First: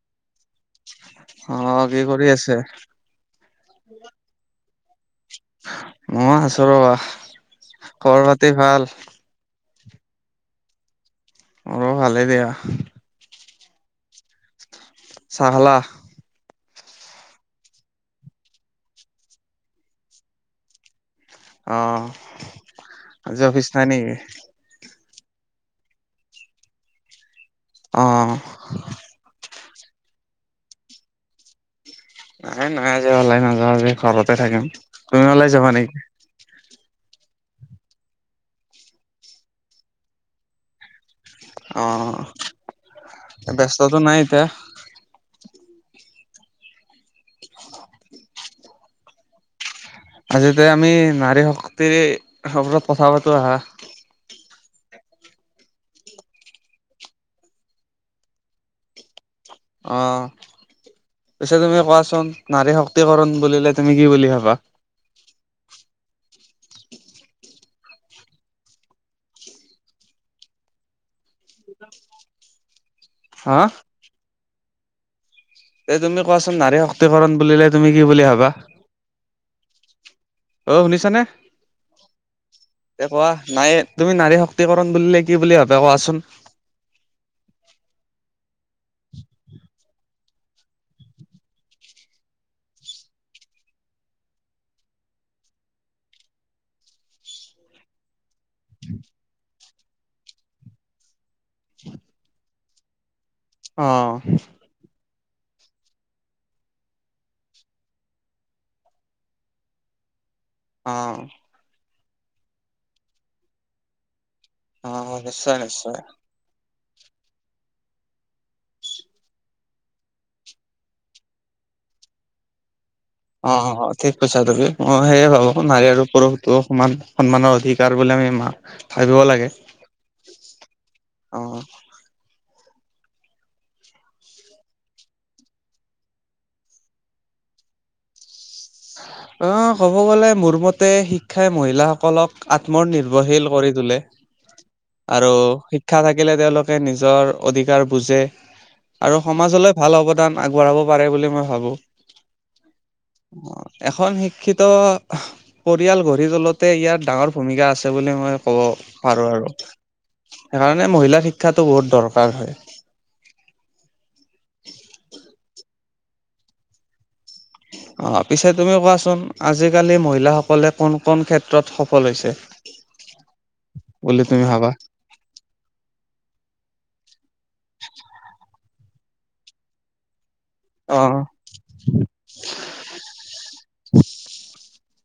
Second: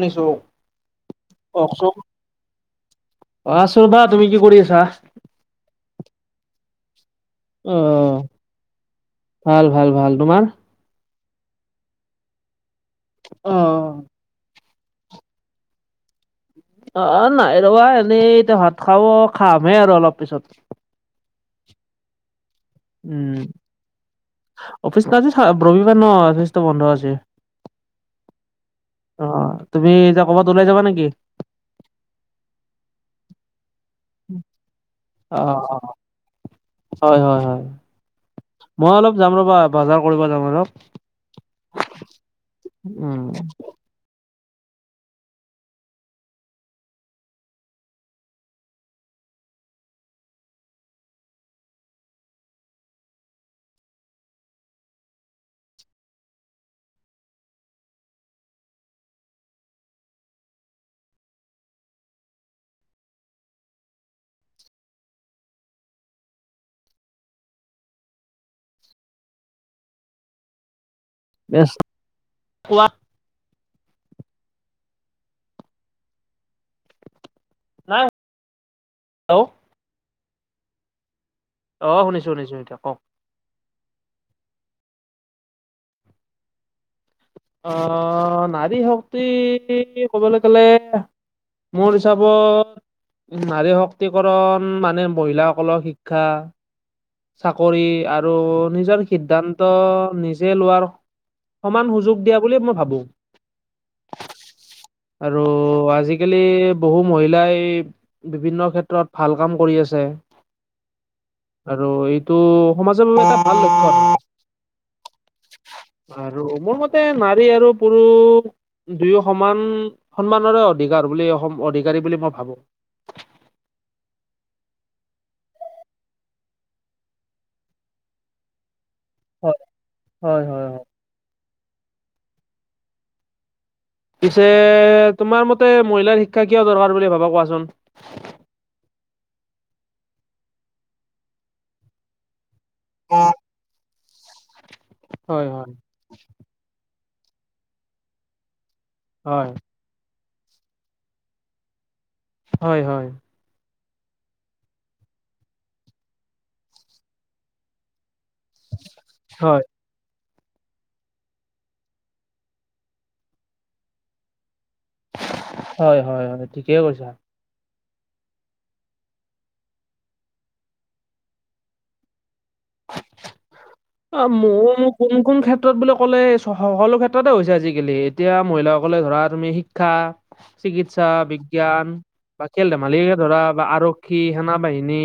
ঊনৈশ অ কি কৰি আছে কওকচোন আছোঁ ৰবা তুমি কি কৰি আছা মই আছোঁ ৰবা অ খবৰ পাতি ভাল ভাল ভাল ভাল তোমাৰ মোৰো ভালে দিয়া অ চাহ খালা অ নাই ৰবা এনেই এতিয়া ভাত খাব খামহে আৰু অলপ পিছত অ উম আজি অফিচ নাই নেকি অফিচ ন আজি ৰবিবাৰ ন অফিচটো বন্ধ আছে অঁ অঁ অঁ অ তুমি এতিয়া ক'ৰবাত ওলাই যাবা নেকি নাই নাই যোৱা ওলাই নাযাও আজি ঘৰতে থাকিম তুমি অ ওলাই যাবা অ নেকি হয় হয় হয় মই অলপ যাম ৰ'বা বজাৰ কৰিব যাম অলপ অ উম ব্যস্তটো নাই এতিয়া আজিতে আমি নাৰী শক্তিৰ ওপৰত কথা পাতো আহা অ পিছে তুমি কোৱাচোন নাৰী শক্তিকৰণ বুলিলে তুমি কি বুলি ভাবা ডেছ কোৱা হা এই তুমি কোৱাচোন নাৰী শক্তিকৰণ বুলিলে তুমি কি নাই বুলি ভাবা হেল্ল' অ শুনিছানে অ শুনিছো শুনিছো এতিয়া কওক। এ কোৱা নাই তুমি নাৰী শক্তিকৰণ বুলিলে কি বুলি ভাবে কোৱাচোন অ নাৰী শক্তি ক'বলে গ'লে মোৰ হিচাপত নাৰী শক্তিকৰণ মানে মহিলাসকলৰ শিক্ষা চাকৰি আৰু নিজৰ সিদ্ধান্ত ত নিজে লোৱাৰ সমান সুযোগ দিয়া বুলিয়ে মই ভাবো অ আৰু আজিকালি বহু মহিলাই বিভিন্ন ক্ষেত্ৰত ভাল কাম কৰি আছে অ আৰু এইটো সমাজৰ বাবে এটা ভাল লক্ষ্য অ নিশ্চয় নিশ্চয় আৰু মোৰ মতে নাৰী আৰু পুৰুষ দুয়ো সমান সন্মানৰে অধিকাৰ বুলি অসম অধিকাৰী বুলি মই ভাবো অ অ অ ঠিক কৈছা তুমি অ সেয়ে ভাবো নাৰী আৰু পুৰুষতো সমান সন্মানৰ অধিক ভাবিব লাগে হয় হয় হয় হয় অ পিছে তোমাৰ মতে মহিলাৰ শিক্ষা কিয় দৰকাৰ বুলি ভাবা কোৱাচোন অ ক'ব গলে মোৰ মতে শিক্ষাই মহিলাসকলক আত্মনিৰ্ভৰশীল কৰি তোলে আৰু হয় হয় শিক্ষা থাকিলে তেওঁলোকে নিজৰ অধিকাৰ বুজে আৰু হয় সমাজলৈ ভাল অৱদান আগবঢ়াব পাৰে বুলি মই ভাবোঁ হয় হয় অ এখন শিক্ষিত পৰিয়াল গঢ়ি তোলোতে ইয়াৰ ডাঙৰ ভূমিকা আছে বুলি মই কব পাৰো আৰু সেইকাৰণে মহিলাৰ শিক্ষাটো বহুত দৰকাৰ হয় হয় হয় ঠিকেই কৈছা [inaudible] অ পিছে তুমি কোৱাচোন আজিকালি মহিলাসকলে কোন কোন ক্ষেত্ৰত সফল হৈছে [inaudible] অ ভাবা? মোৰ কোন কোন ক্ষেত্ৰত বুলি ক'লে সকলো ক্ষেত্ৰতে হৈছে আজিকালি এতিয়া মহিলাসকলে ধৰা তুমি শিক্ষা চিকিৎসা অ' জ্ঞান বা খেল ধেমালি ধৰা বা আৰক্ষী সেনা বাহিনী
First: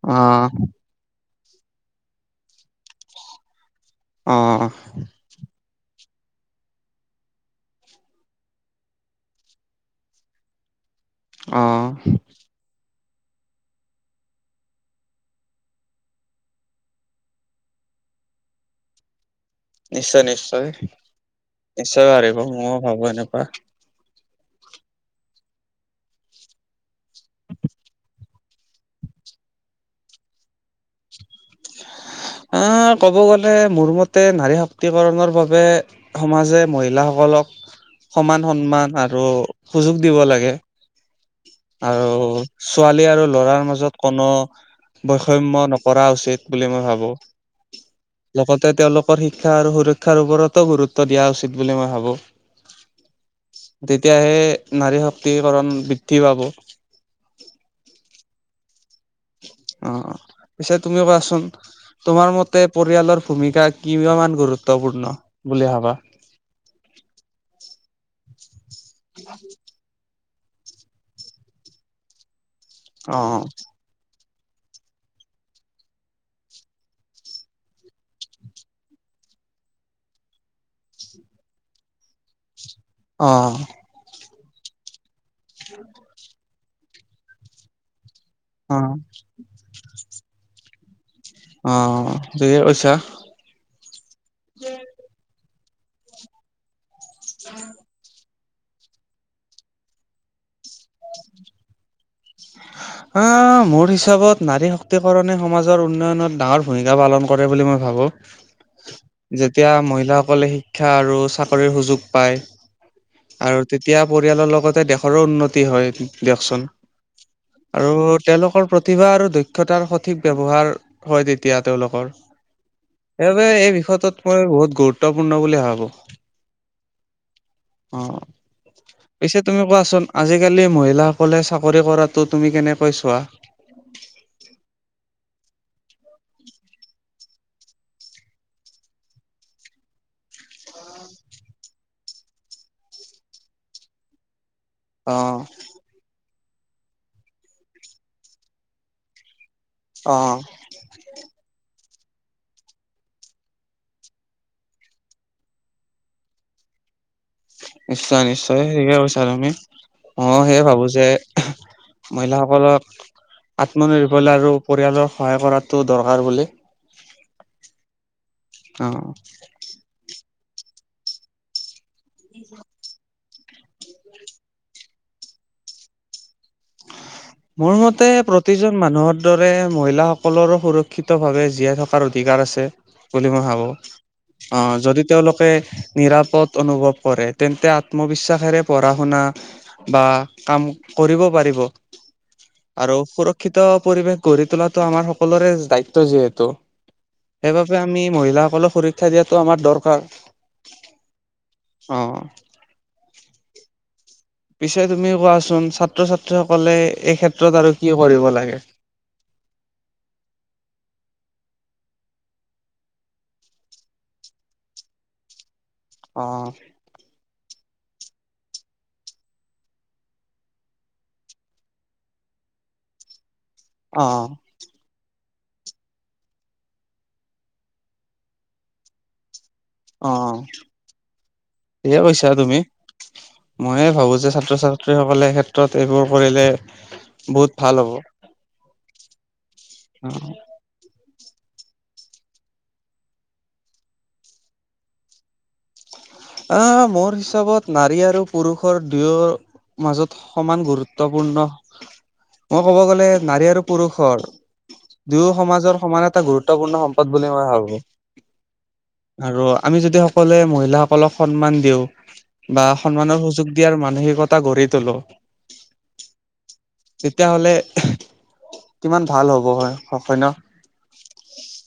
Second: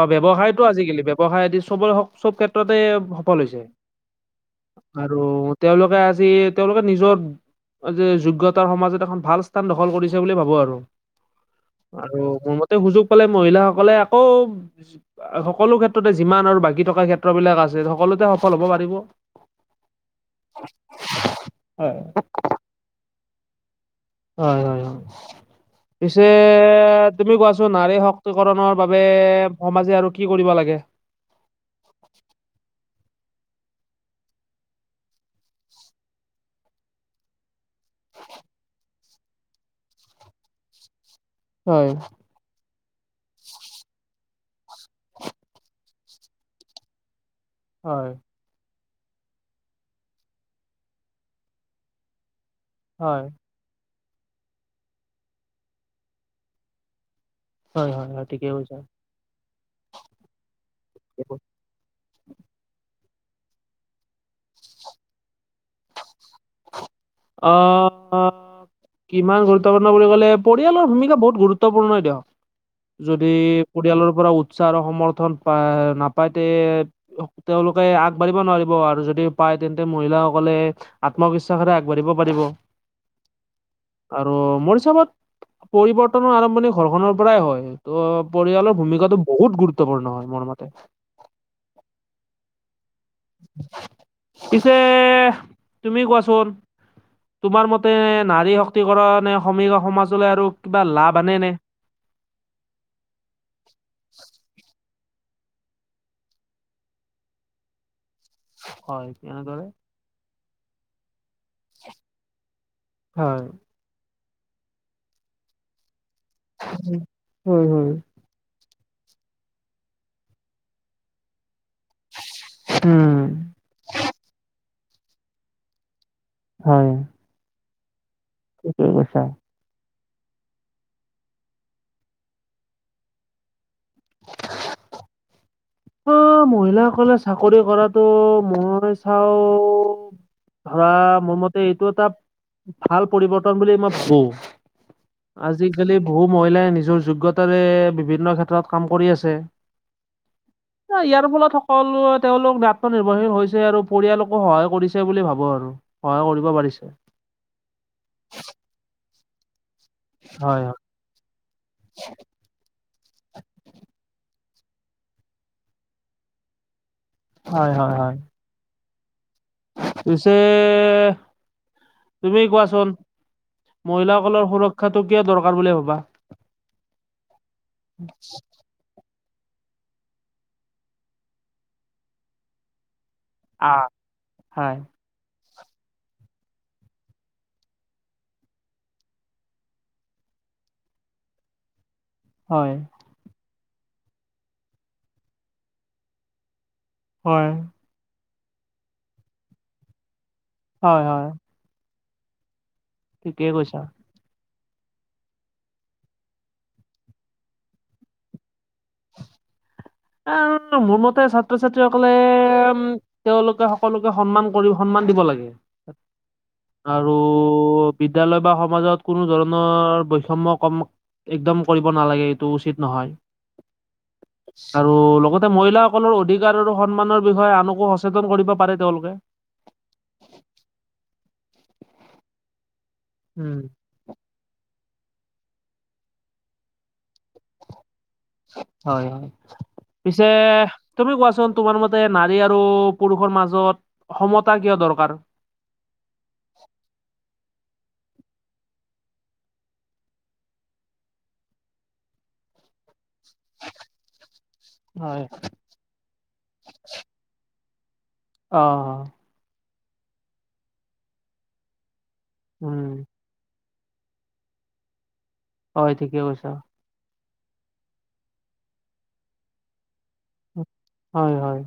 বা অ' ব্যৱসায়টো আজিকালি ব্যৱসায় আদি চবৰে চব ক্ষেত্ৰতে সফল হৈছে অ' আৰু তেওঁলোকে আজি তেওঁলোকে নিজৰ যে যোগ্যতাৰ সমাজত এখন ভাল স্থান দখল কৰিছে বুলি ভাবো আৰু অ' আৰু মোৰ মতে সুযোগ পালে মহিলাসকলে আকৌ সকলো ক্ষেত্ৰতে যিমান আৰু বাকী থকা ক্ষেত্ৰ বিলাক আছে সকলোতে সফল হ'ব পাৰিব নিশ্চয় নিশ্চয় হয় নিশ্চয় পাৰিব ময়ো ভাবো এনেকুৱা হয় হয় হয় পিছে তুমি কোৱাছোন নাৰী শক শক্তি কৰণৰ বাবে সমাজে আৰু কি কৰিব লাগে আহ ক'ব গ'লে মোৰ মতে নাৰী শক্তিকৰণৰ বাবে সমাজে মহিলাসকলক সমান সন্মান আৰু সুযোগ দিব লাগে হয় আৰু ছোৱালী আৰু লৰাৰ মাজত কোনো বৈষম্য নকৰা উচিত বুলি মই ভাবো হয় লগতে তেওঁলোকৰ শিক্ষা আৰু সুৰক্ষাৰ ওপৰতো গুৰুত্ব দিয়া উচিত বুলি মই ভাবো হয় তেতিয়াহে নাৰী শক্তিকৰণ বৃদ্ধি পাব হয় হয় হয় ঠিকে কৈছা অ পিছে তুমি কোৱাচোন তোমাৰ মতে পৰিয়ালৰ ভূমিকা কিয় ইমান গুৰুত্বপূৰ্ণ বুলি ভাবা অ কিমান গুৰুত্বপূৰ্ণ বুলি ক'লে পৰিয়ালৰ ভূমিকা বহুত গুৰুত্বপূৰ্ণই দিয়ক অ যদি পৰিয়ালৰ পৰা উৎসাহ আৰু সমৰ্থন পা নাপাইতে তেওঁলোকে আগবাঢ়িব নোৱাৰিব আৰু যদি পায় তেন্তে মহিলাসকলে আত্মবিশ্বাসৰে আগবাঢ়িব পাৰিব অ আৰু মোৰ হিচাপত পৰিৱৰ্তনৰ আৰম্ভণি ঘৰখনৰ পৰাই হয় ত' পৰিয়ালৰ অ ভূমিকাটো বহুত গুৰুত্বপূৰ্ণ হয় মোৰ মতে অ ঠিকে কৈছা পিছে তুমি কোৱাচোন তোমাৰ মতে নাৰী শক্তিকৰণে সমী সমাজলে আৰু কিবা লাভ আনে নে আহ মোৰ হিচাপত নাৰী শক্তিকৰণে সমাজৰ উন্নয়নত ডাঙৰ ভূমিকা পালন কৰে বুলি মই ভাবো হয় এনেদৰে যেতিয়া মহিলাসকলে শিক্ষা আৰু চাক চাকৰি সুযোগ পায় হয় আৰু তেতিয়া পৰিয়ালৰ লগতে দেশৰো উন্নতি হয় দিয়কচোন উম হুম হুম আৰু তেওঁলোকৰ প্ৰতিভা আৰু দক্ষতাৰ সঠিক ব্যৱহাৰ হয় এতিয়া তেওঁলোকৰ উম সেইবাবে এই বিষয়টোত মই বহুত গুৰুত্বপূৰ্ণ বুলি ভাবো। হয়। অ ঠিকেই কৈছা পিছে। তুমি কোৱাচোন আজিকালি মহিলাসকলে চাকৰি কৰাটো তুমি কেনেকৈ চোৱা। [unintelligible] অ মহিলাসকলে চাকৰি কৰাটো মই চাও ধৰা মোৰ মতে এইটো এটা ভাল পৰিৱৰ্তন বুলি মই ভাবো। অ আজিকালি বহু মহিলাই নিজৰ যোগ্যতাৰে বিভিন্ন ক্ষেত্ৰত কাম কৰি আছে। অ। ন ইয়াৰ ফলত সকলোৱে তেওঁলোক আত্মনিৰ্ভৰশীল হৈছে আৰু পৰিয়ালকো সহায় কৰিছে বুলি ভাবো আৰু। সহায় কৰিব পাৰিছে। নিশ্চয় নিশ্চয় থিকে কৈছা তুমি। ময়ো হয় সেয়ে হয় ভাবো যে মহিলাসক আত্মনিৰ্ভৰশীল আৰু পৰিয়ালক সহায় কৰাটো দৰকাৰ বুলি। হয় হয় হয়। অ। পিছে তুমি কোৱাচোন? মহিলাসকলৰ সুৰক্ষাটো কিয় দৰকাৰ বুলি ভবা? মোৰ মতে প্ৰতিজন মানুহত দৰে মহিলাসকলৰো সুৰক্ষিতভাৱে জীয়াই থকাৰ অধিকাৰ আছে। বুলি মই ভাবো আহ হয় অ যদি তেওঁলোকে নিৰাপদ অনুভৱ কৰে তেন্তে আত্মবিশ্বাসেৰে পঢ়া শুনা বা কাম কৰিব পাৰিব। হয় আৰু সুৰক্ষিত পৰিৱেশ গঢ়ি তোলাটো আমাৰ সকলোৰে দায়িত্ব যিহেতু হয় সেইবাবে আমি মহিলাসকলক সুৰক্ষা দিয়াটো আমাৰ দৰকাৰ। হয় হয়। অ। ঠিকেই কৈছা। পিছে তুমি কোৱাচোন ছাত্ৰ ছাত্ৰী সকলে এই ক্ষেত্ৰত আৰু কি কৰিব লাগে? আহ মোৰ মতে ছাত্ৰ ছাত্ৰীসকলে উম তেওঁলোকে সকলোকে সন্মান কৰি সন্মান দিব লাগে অঁ। আৰু বিদ্যালয় বা সমাজত কোনো ধৰণৰ বৈষম্য কম একদম কৰিব নালাগে এইটো উচিত নহয়। অঁ। আৰু লগতে মহিলাসকলৰ অধিকাৰ আৰু সন্মানৰ বিষয়ে আনকো সচেতন কৰিব পাৰে তেওঁলোকে। অঁ ঠিকে কৈছা তুমি উম ময়ে ভাবো যে ছাত্ৰ ছাত্ৰী। ছাত্ৰীসকলে ক্ষেত্ৰত এইবোৰ কৰিলে বহুত ভাল হ'ব। হয় হয় পিছে। তুমি কোৱাচোন তোমাৰ মতে নাৰী আৰু পুৰুষৰ মাজত সমতা কিয় দৰকাৰ? আহ মোৰ হিচাপত নাৰী আৰু পুৰুষৰ দুয়ো মাজত সমান গুৰুত্বপূৰ্ণ মই ক'ব গ'লে নাৰী আৰু পুৰুষৰ হয় দুয়ো সমাজৰ সমান এটা গুৰুত্বপূৰ্ণ সম্পদ বুলি মই ভাবো। অঁ। আৰু আমি যদি সকলোৱে মহিলাসকলক সন্মান দিওঁ বা উম সন্মানৰ সুযোগ এতিয়াৰ মানসিকতা গঢ়ি তোলোঁ। হয়, ঠিকে কৈছা! তেতিয়াহ'লে, কিমান ভাল হ'ব হয়, হ হয় ন'! হয়, হয়!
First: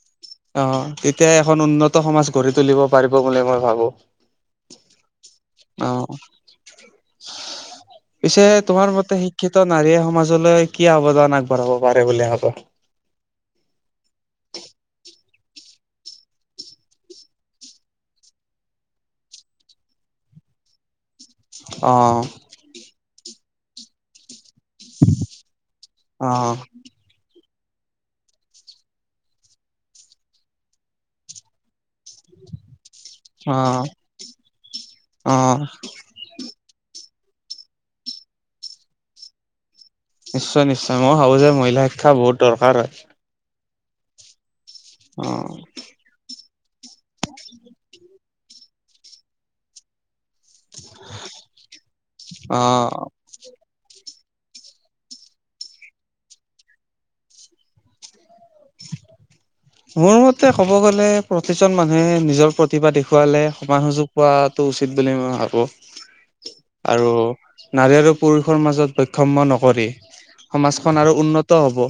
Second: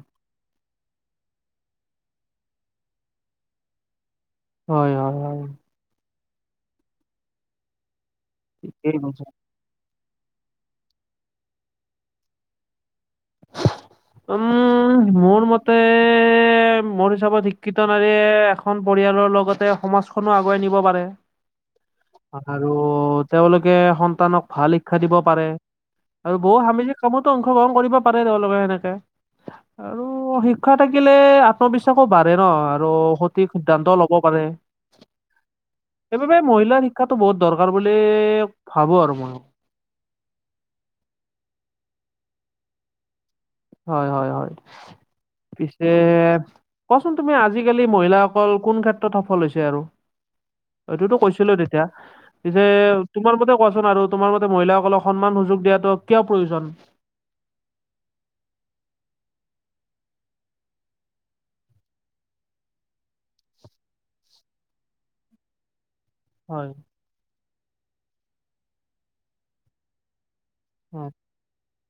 অ'! তেতিয়া এখন, উন্নত সমাজ গঢ়ি তুলিব পাৰিব, বুলি মই ভাবোঁ! হয়, হয়, হয়! অ'! পিছে তোমাৰ ঠিকেই কৈছা মতে, শিক্ষিত ত নাৰীয়ে, সমাজলৈ কি অৱদান আগবঢ়াব পাৰে, বুলি ভাবা? উম! মোৰ মতে এ, মোৰ হিচাপত শিক্ষিত নাৰীয়ে, এখন পৰিয়ালৰ লগতে, সমাজখনো আগুৱাই নিব পাৰে। অ'! আৰু তেওঁলোকে, সন্তানক ভাল শিক্ষা দিব পাৰে! অ আৰু বহু সামিজিক কামতো অংশগ্ৰহণ কৰিব পাৰে, তেওঁলোকে সেনেকে। আৰু শিক্ষা থাকিলে, আত্মবিশ্বাসো বাঢ়ে ন'! আৰু সঠিক অ সিদ্ধান্ত ল'ব পাৰে। অ সেইবাবে, মহিলাৰ শিক্ষাটো বহুত দৰকাৰ বুলি, ভাবোঁ আৰু মইয়ো। নিশ্চয়, নিশ্চয়। মইয়ো ভাবোঁ যে! মহিলা শিক্ষা বহুত দৰকাৰ হয়। হয়, হয়, হয়! অ'! পিছে, কোৱাচোন তুমি? আজিকালি মহিলাসকল কোন ক্ষেত্ৰত সফল হৈছে আৰু? এইটোতো কৈছিলোৱে তেতিয়া। অ পিছে, অ তোমাৰ মতে, কোৱাচোন আৰু? তোমাৰ মতে, মহিলাসকলক সন্মান-সুযোগ দিয়াটো কিয়, প্ৰয়োজন? [inaudible] মোৰ মতে, ক'ব গ'লে, প্ৰতিজন মানুহে নিজৰ প্ৰতিভা দেখুৱালে, সমান সুযোগ পোৱাটো উচিত বুলি মই ভাবোঁ। হয় আৰু নাৰী আৰু পুৰুষৰ মাজত বৈষম্য নকৰি, সমাজখন হয় আৰু উন্নত হ'ব।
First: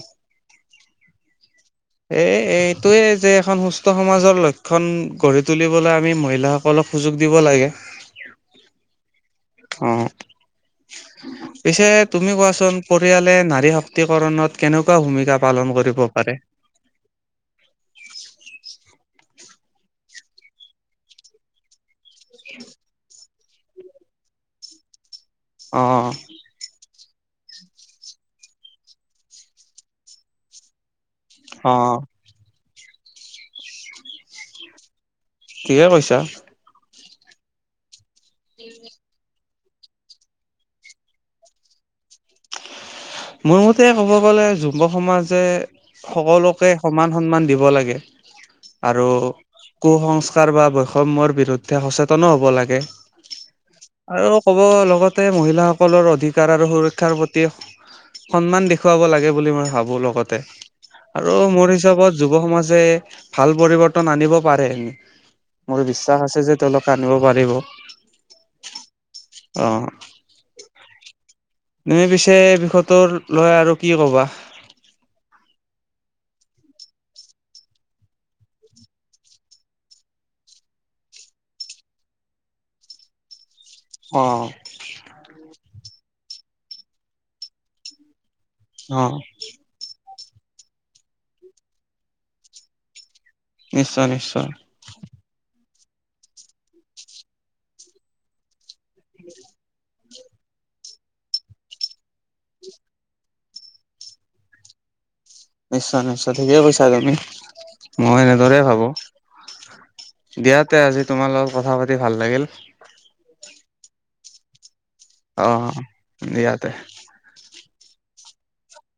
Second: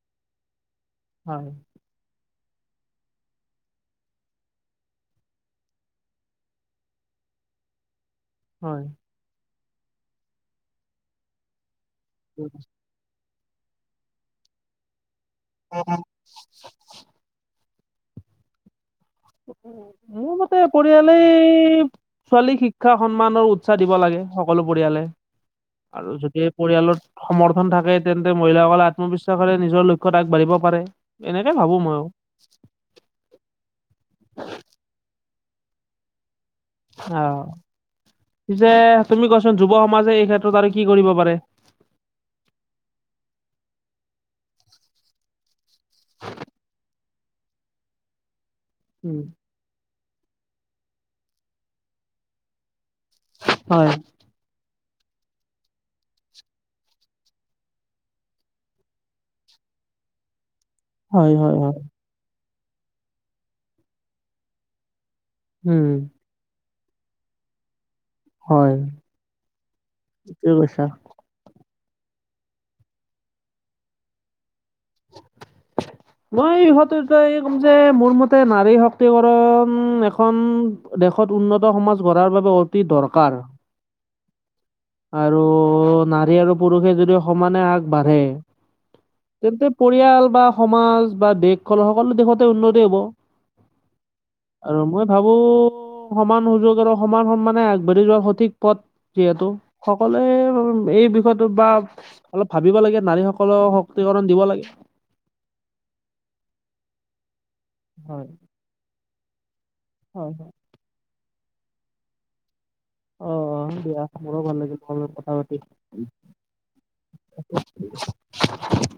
হয়! এ, এইটোৱে যে, এখন সুস্থ সমাজৰ লক্ষণ গঢ়ি তুলিবলৈ, আমি মহিলা অলপ সুযোগ দিব লাগে। হয়! অ'! পিছে তুমি কোৱাচোন? পৰিয়ালে, নাৰী শক্তিকৰণত কেনেকুৱা ভূমিকা পালন কৰিব পাৰে? মোৰ মতে, পৰিয়ালেই ছোৱালী শিক্ষা সন্মানৰ উ উচ্ছাস দিব লাগে, সকলো পৰিয়ালে। অ আৰু যদি, পৰিয়ালত সমৰ্থন থাকে, তেন্তে মহিলাসকলে আত্মবিশ্বাসৰে নিজৰ লক্ষ্যত আগবাঢ়িব পাৰে। এনেকে অ ভাবোঁ মইয়ো! ঠিকে কৈছা। অ'! পিছে, তুমি কোৱাচোন? যুৱ সমাজে এই ক্ষেত্ৰত আৰু কি কৰিব পাৰে? মোৰ মতে, ক'ব গ'লে, যুুৱ সমাজে সকলোকে সমান সন্মান দিব লাগে। আৰু উম কু-সংস্কাৰ বা বৈষম্যৰ বিৰুদ্ধে সচেতনো হ'ব লাগে। হয় আৰু ক'ব লগতে, মহিলাসকলৰ অধিকাৰ আৰু সুৰক্ষাৰ প্ৰতি সন্মান দেখুৱাব লাগে, বুলি মই ভাবোঁ লগতে! হয় আৰু হয় মোৰ হয় হিচাপত, যুৱ সমাজে, ভাল পৰিৱৰ্তন আনিব পাৰে। মোৰ উম বিশ্বাস আছে যে, তেওঁলোকে আনিব পাৰিব। হয়, অ' ঠিকেই কৈছা। তুমি পিছে এই বিষয়টো লৈ আৰু কি ক'বা? মই এই বিষয়টো এ ক'ম যে মোৰ মতে নাৰী শক্তিকৰণ এখন দেশত উন্নত সমাজ গঢ়াৰ বাবে অতি দৰকাৰ অঁ। আৰু নাৰী আৰু পুৰুষে যদি সমানে আগবাঢ়ে অঁ। তেন্তে পৰিয়াল বা সমাজ বা দেশখন সকলো দিশতে উন্নতি হ'ব। নিশ্চয় নিশ্চয়। আৰু মই ভাবো সমান সুযোগ আৰু সমান সম্মানে আগবাঢ়ি যোৱাৰ সঠিক পথ যিহেতু সকলোৱে এই বিষয়টো বা অলপ ভাবিব লাগে নাৰীসকলক শক্তিকৰণ দিব লাগে। নিশ্চয় নিশ্চয় ঠিকে কৈছা তুমি। মই হয়, এনেদৰে ভাবো। হয়, হয়। দিয়াতে আজি তোমাৰ লগত কথা পাতি ভাল লাগিল। অ' দিয়া মোৰো ভাল লাগিল তোমাৰ লগত কথা অ' দিয়া তে। পাতি। [inaudible]